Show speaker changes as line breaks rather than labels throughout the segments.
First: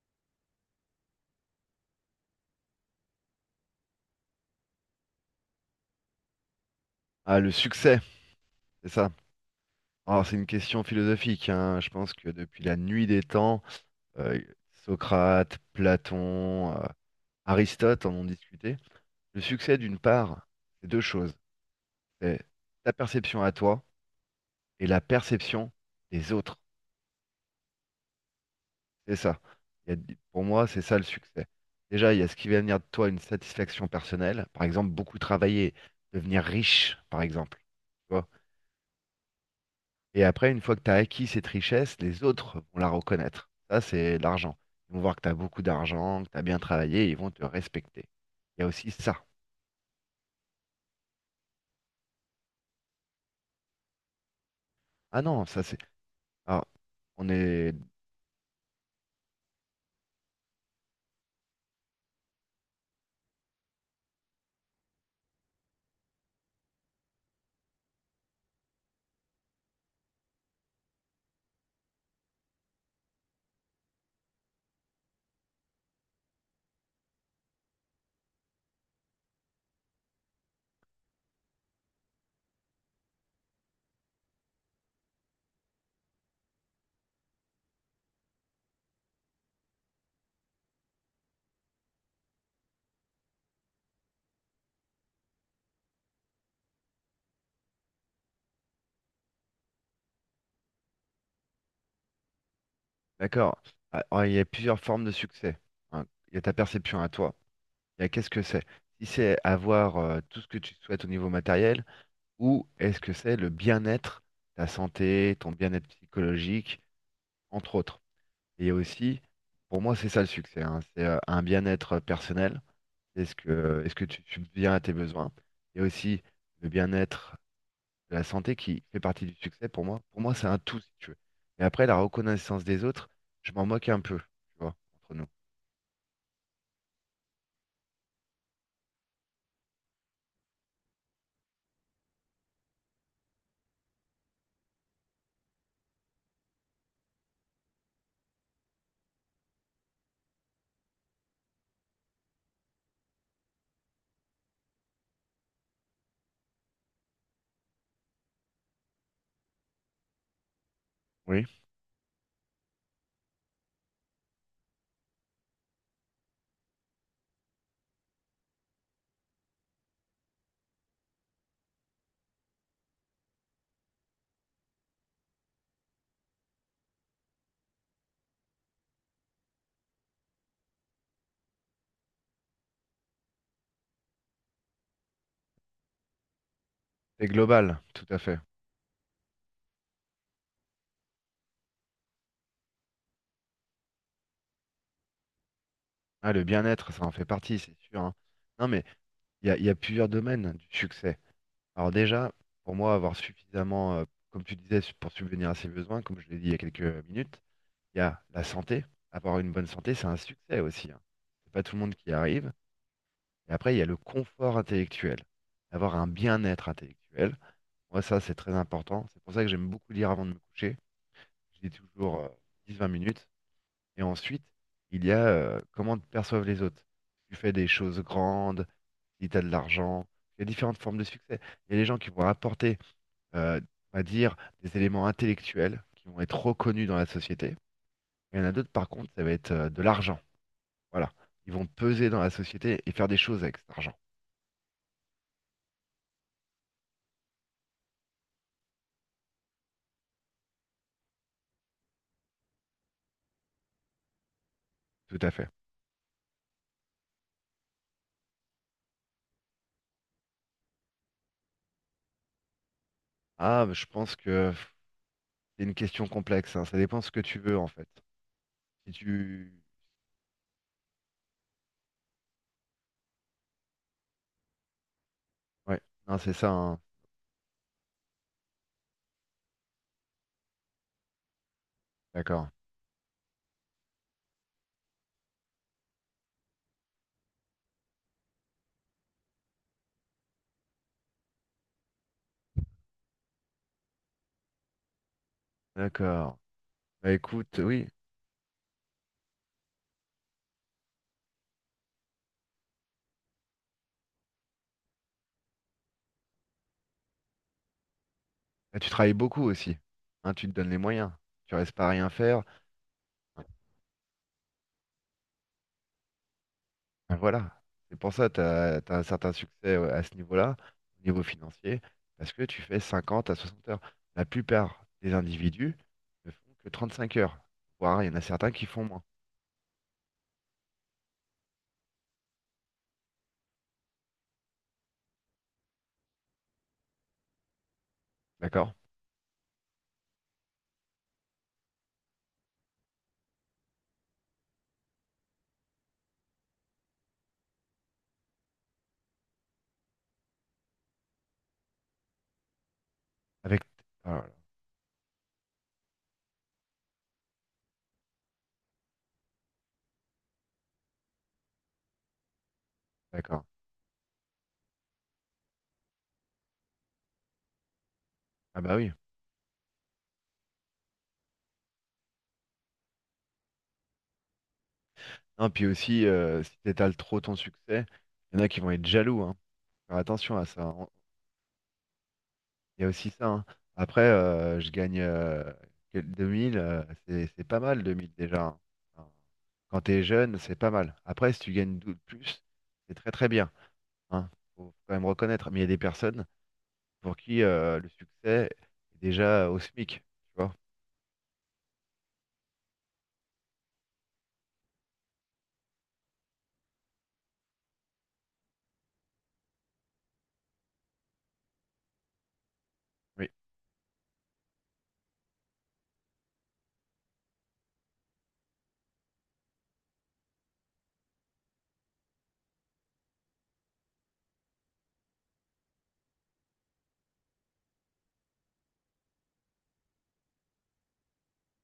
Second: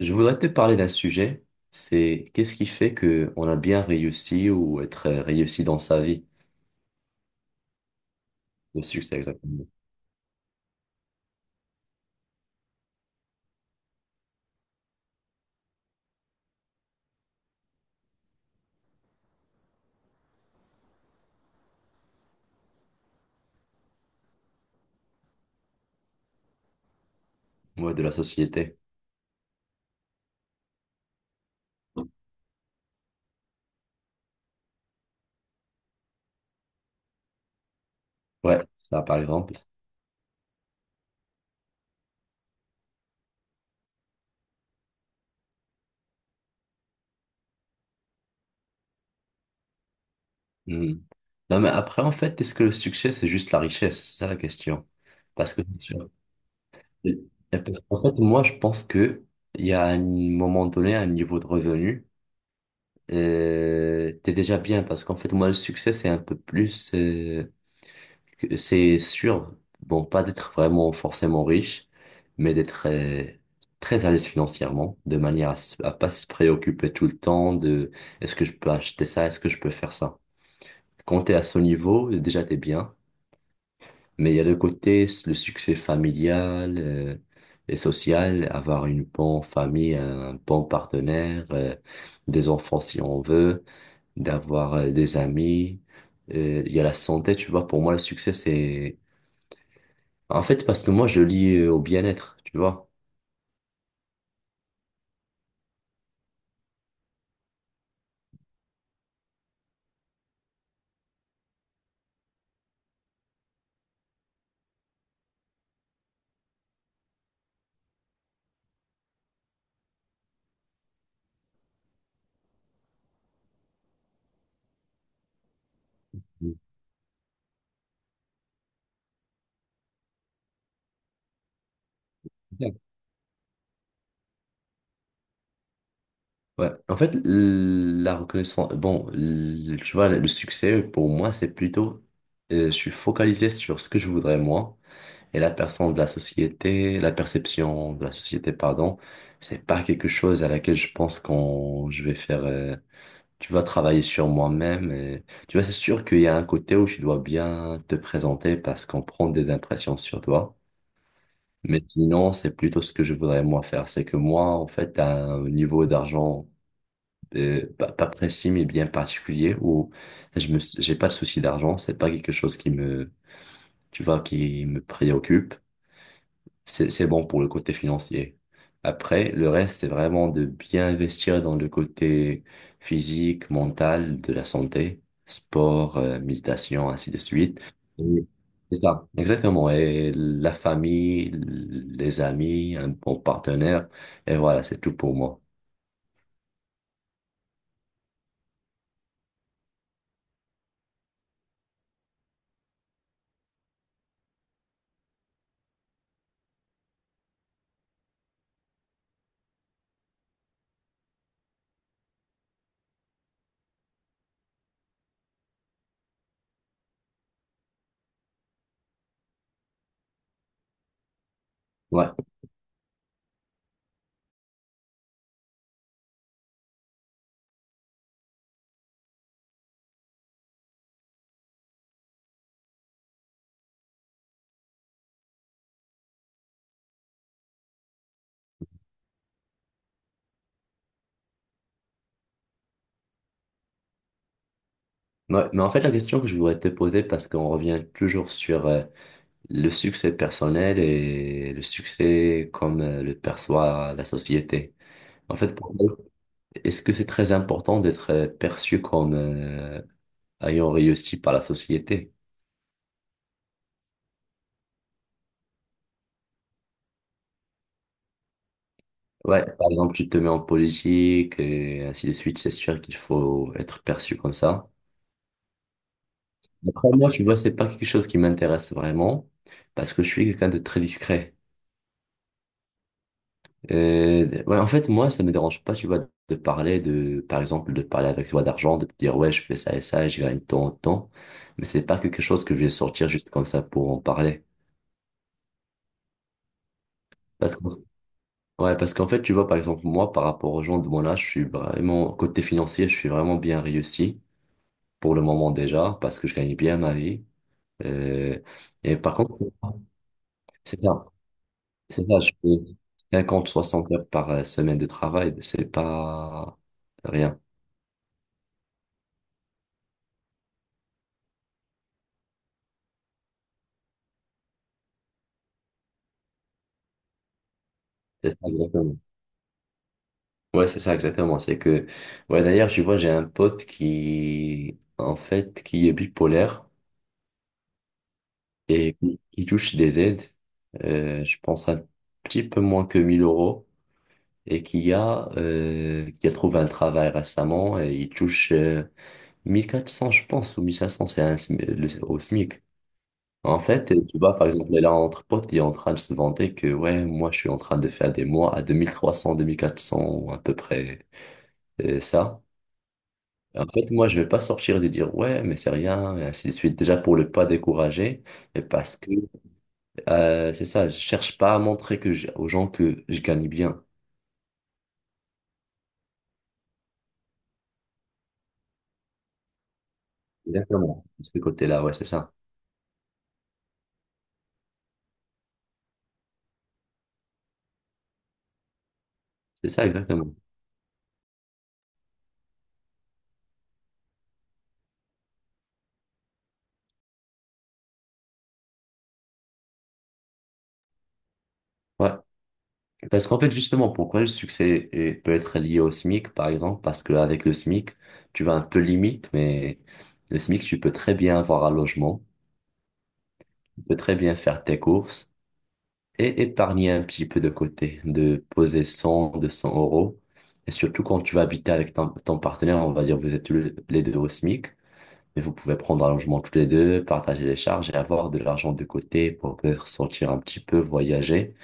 Je voudrais te parler d'un sujet, c'est qu'est-ce qui fait que on a bien réussi ou être réussi dans sa vie,
Ah, le succès,
le
c'est ça.
succès exactement,
Alors, c'est une question philosophique, hein. Je pense que depuis la nuit des temps, euh, Socrate, Platon, Aristote en ont discuté. Le succès, d'une part, c'est deux choses. C'est ta perception à toi et la perception des autres.
ouais, de la société.
C'est ça. Pour moi, c'est ça le succès. Déjà, il y a ce qui va venir de toi, une satisfaction personnelle. Par exemple, beaucoup travailler, devenir riche, par exemple. Tu vois.
Ouais, ça par exemple.
Et après, une fois que tu as acquis cette richesse, les autres vont la reconnaître. Ça, c'est l'argent. Ils vont voir que tu as beaucoup d'argent, que tu as bien travaillé, et ils vont te respecter. Il y a aussi ça.
Hmm. Non mais après en fait, est-ce que le succès c'est juste la richesse? C'est ça la question.
Ah non,
Parce
ça
que
c'est. Alors, on est
parce qu'en fait moi je pense que il y a un moment donné un niveau de revenu, t'es déjà bien parce qu'en fait moi le succès c'est un peu plus. Que c'est sûr, bon, pas d'être vraiment forcément riche, mais d'être très à l'aise financièrement, de manière à, à pas se préoccuper tout le temps de est-ce que je peux acheter ça, est-ce que je peux faire ça. Quand t'es à ce niveau, déjà t'es bien, mais il y a le côté, le succès familial et social, avoir une bonne famille, un bon partenaire, des enfants si on veut, d'avoir des amis. Il y a la santé, tu vois, pour moi, le succès, c'est en fait, parce que moi, je lis au bien-être, tu vois.
d'accord. Ah, ah, il y a plusieurs formes de succès, hein. Il y a ta perception à toi. Il y a qu'est-ce que c'est? Si c'est avoir tout ce que tu souhaites au niveau matériel, ou est-ce que c'est le bien-être, ta santé, ton bien-être psychologique, entre autres. Et il y a aussi, pour moi, c'est ça le succès, hein. C'est un bien-être personnel. Est-ce que tu subviens à tes besoins? Il y a aussi le bien-être, de la santé qui fait partie du succès pour moi. Pour moi, c'est un tout, si tu veux. Mais après, la reconnaissance
D'accord.
des autres, je m'en moque un peu, tu vois, entre nous.
Ouais. En fait, la reconnaissance, bon, tu vois, le succès, pour moi, c'est plutôt, je suis focalisé sur ce que je voudrais moi, et la personne de la société, la perception de la société, pardon, c'est pas quelque chose à laquelle je pense quand je vais faire, tu vois, travailler sur moi-même. Tu vois, c'est sûr qu'il y a un côté où tu dois bien te présenter parce qu'on prend des impressions sur toi.
Oui,
Mais sinon, c'est plutôt ce que je voudrais moi faire. C'est que moi, en fait, à un niveau d'argent pas précis, mais bien particulier, où j'ai pas de souci d'argent. C'est pas quelque chose qui me, tu vois, qui me préoccupe. C'est bon pour le côté financier. Après, le reste, c'est vraiment de bien investir dans le côté physique, mental, de la santé, sport, méditation, ainsi de
c'est
suite.
global, tout à
Et
fait.
c'est ça, exactement. Et la famille, les amis, un bon partenaire. Et voilà, c'est tout pour moi.
Ah, le bien-être, ça en fait partie, c'est sûr, hein. Non, mais il y a plusieurs domaines du succès. Alors déjà, pour moi, avoir suffisamment, comme tu disais, pour subvenir à ses besoins, comme je l'ai dit il y a quelques minutes, il y a la santé. Avoir une bonne santé, c'est un succès aussi, hein. C'est pas tout le monde qui y arrive. Et après, il y a le confort intellectuel, avoir un bien-être intellectuel. Moi, ça, c'est très important. C'est pour ça que j'aime beaucoup lire avant de me coucher. Je lis
Ouais.
toujours 10 20 minutes. Et ensuite, il y a comment te perçoivent les autres. Tu fais des choses grandes, si tu as de l'argent. Il y a différentes formes de succès. Il y a les gens qui vont apporter, euh, on va dire, des éléments intellectuels qui vont être reconnus dans la société. Il y en a d'autres, par contre, ça va être de l'argent. Voilà. Ils vont peser dans la société et faire des choses avec cet argent.
Ouais. Mais en fait, la question que je voudrais te poser, parce qu'on revient toujours sur le succès personnel et le succès comme le perçoit la société.
Tout à
En
fait.
fait, toi, est-ce que c'est très important d'être perçu comme ayant réussi par la société?
Ah, je pense que c'est une question complexe, hein. Ça dépend ce que tu veux en fait. Si
Ouais,
tu.
par exemple, tu te mets en politique et ainsi de suite, c'est sûr qu'il faut être perçu comme ça.
Ouais, non, c'est ça, hein.
Après, moi, tu vois, c'est pas quelque chose qui m'intéresse vraiment parce que je suis quelqu'un de très discret.
D'accord.
Ouais, en fait, moi, ça me dérange pas, tu vois, de parler de, par exemple, de parler avec toi d'argent, de te dire, ouais, je fais ça et ça, et je gagne tant, tant. Mais c'est pas quelque chose que je vais sortir juste comme ça pour en parler.
D'accord. Bah
Parce
écoute,
que,
oui.
ouais, parce qu'en fait, tu vois, par exemple, moi, par rapport aux gens de mon âge, je suis vraiment, côté financier, je suis vraiment bien réussi pour le moment déjà, parce que je gagne bien ma vie. Euh,
Bah, tu
et
travailles
par contre,
beaucoup aussi. Hein, tu te donnes les
c'est ça,
moyens. Tu restes pas à
c'est
rien
ça, je
faire.
fais 50 60 heures par semaine de travail, c'est pas
Ben
rien.
voilà. C'est pour ça que tu as un certain succès, ouais, à ce niveau-là, au niveau financier, parce que tu fais 50 à 60 heures. La plupart des individus ne font que 35 heures, voire il y en a
C'est ça,
certains qui font
exactement.
moins.
Ouais, c'est ça, exactement. C'est que, ouais, d'ailleurs, je vois, j'ai un pote qui, en fait, qui est bipolaire
D'accord?
et qui touche des aides, je pense un petit peu moins que 1 000 € et qui a trouvé un travail récemment et il touche, 1 400 je pense, ou 1 500, c'est un SMI au SMIC. En
Avec.
fait, tu
Ah,
vois, par exemple, là, entre potes, il est en train de se vanter que, ouais, moi, je suis en train de faire des mois à deux mille trois cents deux mille quatre cents ou à peu près, ça.
d'accord.
Et en fait, moi, je vais pas sortir de dire ouais, mais c'est rien, et ainsi de suite. Déjà pour ne pas décourager,
Ah
et
bah oui.
parce que c'est ça, je cherche pas à montrer que aux gens que je gagne bien.
Non, puis aussi, si t'étales trop ton succès, il y en a qui vont être jaloux, hein. Faire attention à ça, hein.
Exactement. De ce côté-là, ouais, c'est ça.
Il y a aussi ça, hein. Après, je gagne 2000, c'est pas mal 2000 déjà, hein. Enfin,
C'est
quand
ça,
t'es
exactement.
jeune, c'est pas mal. Après, si tu gagnes plus, c'est très très bien, hein. Faut quand même reconnaître. Mais il y a des personnes pour qui le succès est déjà au SMIC, tu vois.
Ouais. Parce qu'en fait, justement, pourquoi le succès peut être lié au SMIC, par exemple? Parce qu'avec le SMIC, tu vas un peu limite, mais le SMIC, tu peux très bien avoir un logement,
Oui,
tu peux très bien faire tes courses. Et épargner un petit peu de côté, de poser cent deux cents euros. Et surtout quand tu vas habiter avec ton, ton partenaire, on va dire vous êtes tous les deux au SMIC, mais vous pouvez prendre un logement tous les deux, partager les charges et avoir de l'argent de côté pour peut-être sortir un petit peu, voyager.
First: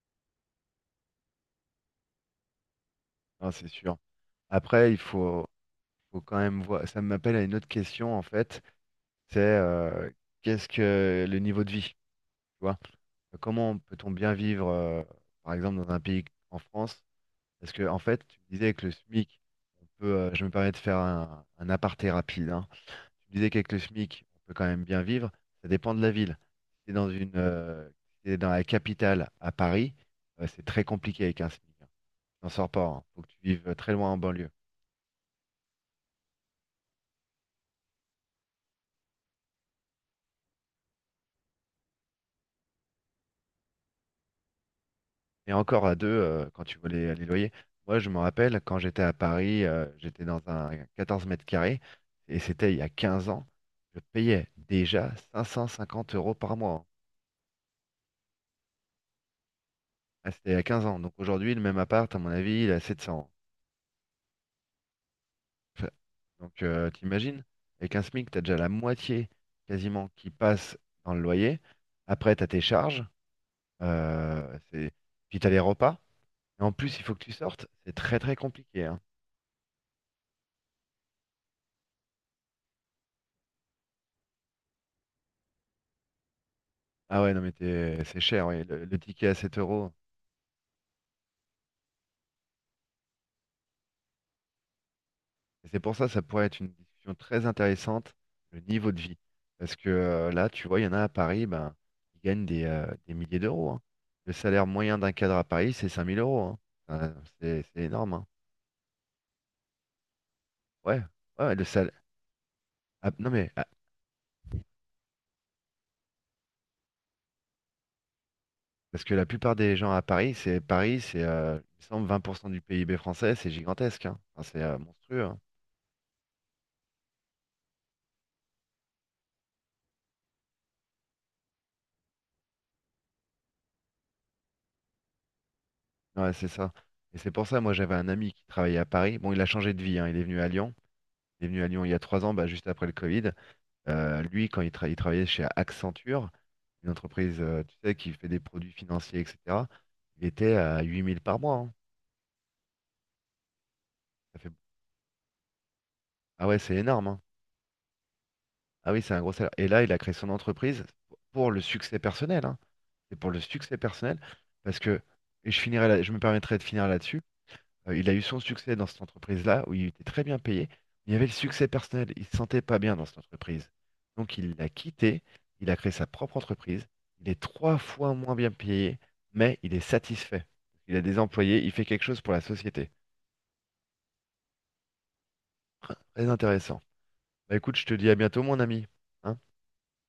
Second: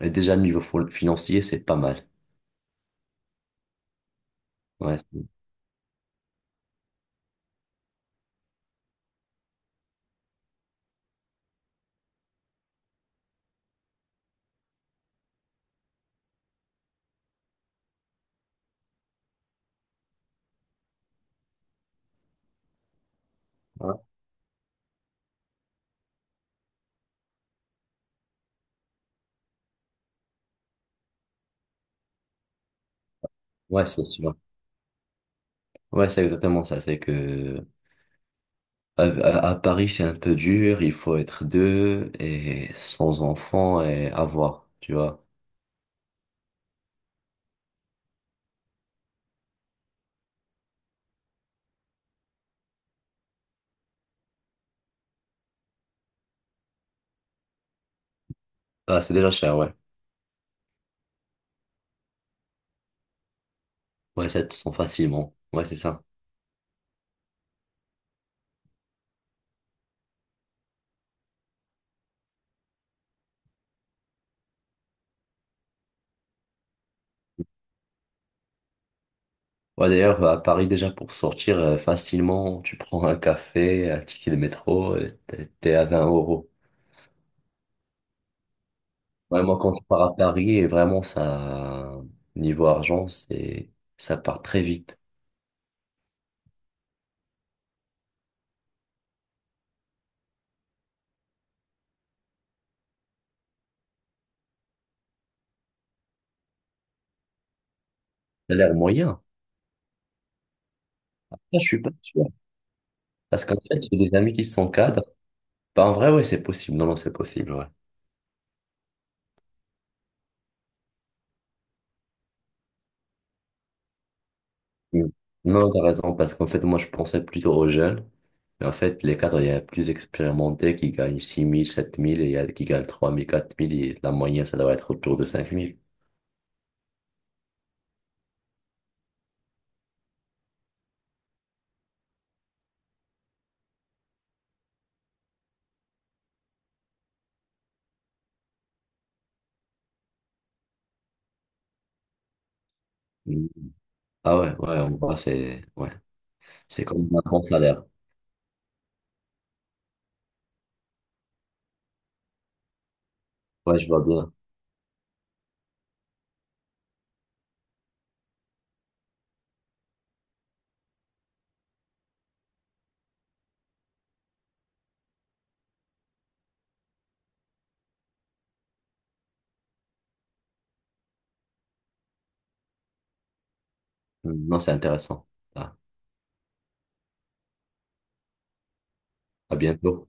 Et déjà, niveau financier, c'est pas mal.
non, c'est sûr. Après,
Ouais, c'est
faut quand même voir. Ça m'appelle à une autre question, en fait. C'est qu'est-ce que le niveau de vie, tu vois? Comment peut-on bien vivre, par exemple, dans un pays en France? Parce que, en fait, tu me disais que le SMIC, on peut, je me permets de faire un aparté rapide, hein. Tu me disais qu'avec le
ouais,
SMIC, on peut quand même bien vivre. Ça dépend de la ville. Si si t'es dans la capitale, à Paris, c'est très compliqué avec un SMIC, hein. Tu n'en sors pas, hein. Faut que tu vives
ouais,
très
c'est
loin en
sûr.
banlieue.
Ouais, c'est exactement ça. C'est que à Paris, c'est un peu dur, il faut être deux et sans enfants et avoir, tu vois.
Et encore à deux, quand tu vois les loyers. Moi, je me rappelle, quand j'étais à Paris, j'étais dans un 14 mètres carrés, et c'était il y a 15 ans, je payais déjà 550 euros par mois, hein.
Ah, c'est déjà cher, ouais.
Ah, c'était il y a 15 ans. Donc aujourd'hui, le même appart, à mon avis, il est à 700.
Ouais, 700 facilement. Ouais, c'est
Enfin,
ça.
donc t'imagines, avec un SMIC, t'as déjà la moitié quasiment qui passe dans le loyer. Après, t'as tes charges, c'est. Puis t'as les repas. Et en plus, il faut que tu sortes. C'est très très compliqué, hein.
Ouais, d'ailleurs, à Paris, déjà, pour sortir facilement, tu prends un café, un ticket de métro, t'es à 20 euros.
Ah ouais, non mais t'es- c'est cher, ouais. Le ticket à
Ouais,
7
moi, quand je
euros.
pars à Paris, et vraiment, ça, niveau argent, ça part très vite.
Et c'est pour ça, ça pourrait être une discussion très intéressante, le niveau de vie. Parce que là, tu vois, il y en a à Paris, ben, ils gagnent des milliers d'euros, hein. Le salaire moyen d'un cadre à Paris, c'est 5 000 euros, hein. Euh, c'est énorme, hein.
Ça a l'air moyen.
Ouais,
Ça,
ouais, ouais,
je
le
suis pas
salaire.
sûr.
Non
Parce
mais,
qu'en
ah,
fait, j'ai des amis qui sont cadres. Bah, en vrai, ouais, c'est possible. Non, non, c'est possible. Ouais.
parce que la plupart des gens à Paris, c'est, il me semble, 20% du PIB français, c'est gigantesque, hein. Enfin, c'est
Mm.
monstrueux, hein.
Non, t'as raison, parce qu'en fait, moi, je pensais plutôt aux jeunes. Mais en fait, les cadres, il y a plus expérimentés qui gagnent six mille sept mille et il y a qui gagnent trois mille quatre mille et la moyenne, ça doit être autour de 5 000.
Ouais, c'est ça. Et c'est pour ça, moi, j'avais un ami qui travaillait à Paris. Bon, il a changé de vie, hein, il est venu à Lyon. Il est venu à Lyon il y a 3 ans, bah, juste après le Covid. Lui, il travaillait chez Accenture, une entreprise, tu sais, qui fait des produits financiers, etc., il était à 8000 par mois, hein.
Mm. Ah
Ça fait.
ouais, ouais, on voit, c'est ouais.
Ah ouais, c'est
C'est
énorme,
comme
hein.
un bon salaire.
Ah oui, c'est un gros salaire. Et là, il a créé son entreprise pour le succès personnel, hein. C'est pour le succès
Ouais, je vois
personnel.
bien.
Parce que, et je me permettrai de finir là-dessus. Il a eu son succès dans cette entreprise-là, où il était très bien payé, mais il y avait le succès personnel, il se sentait pas bien dans cette entreprise. Donc il l'a quitté, il a créé sa propre entreprise, il est trois fois moins bien payé, mais il est satisfait. Il a des employés, il fait quelque chose pour la société.
Mm. Non, c'est intéressant. Ah,
Très intéressant. Bah écoute, je te dis à bientôt mon ami, hein.
à bientôt.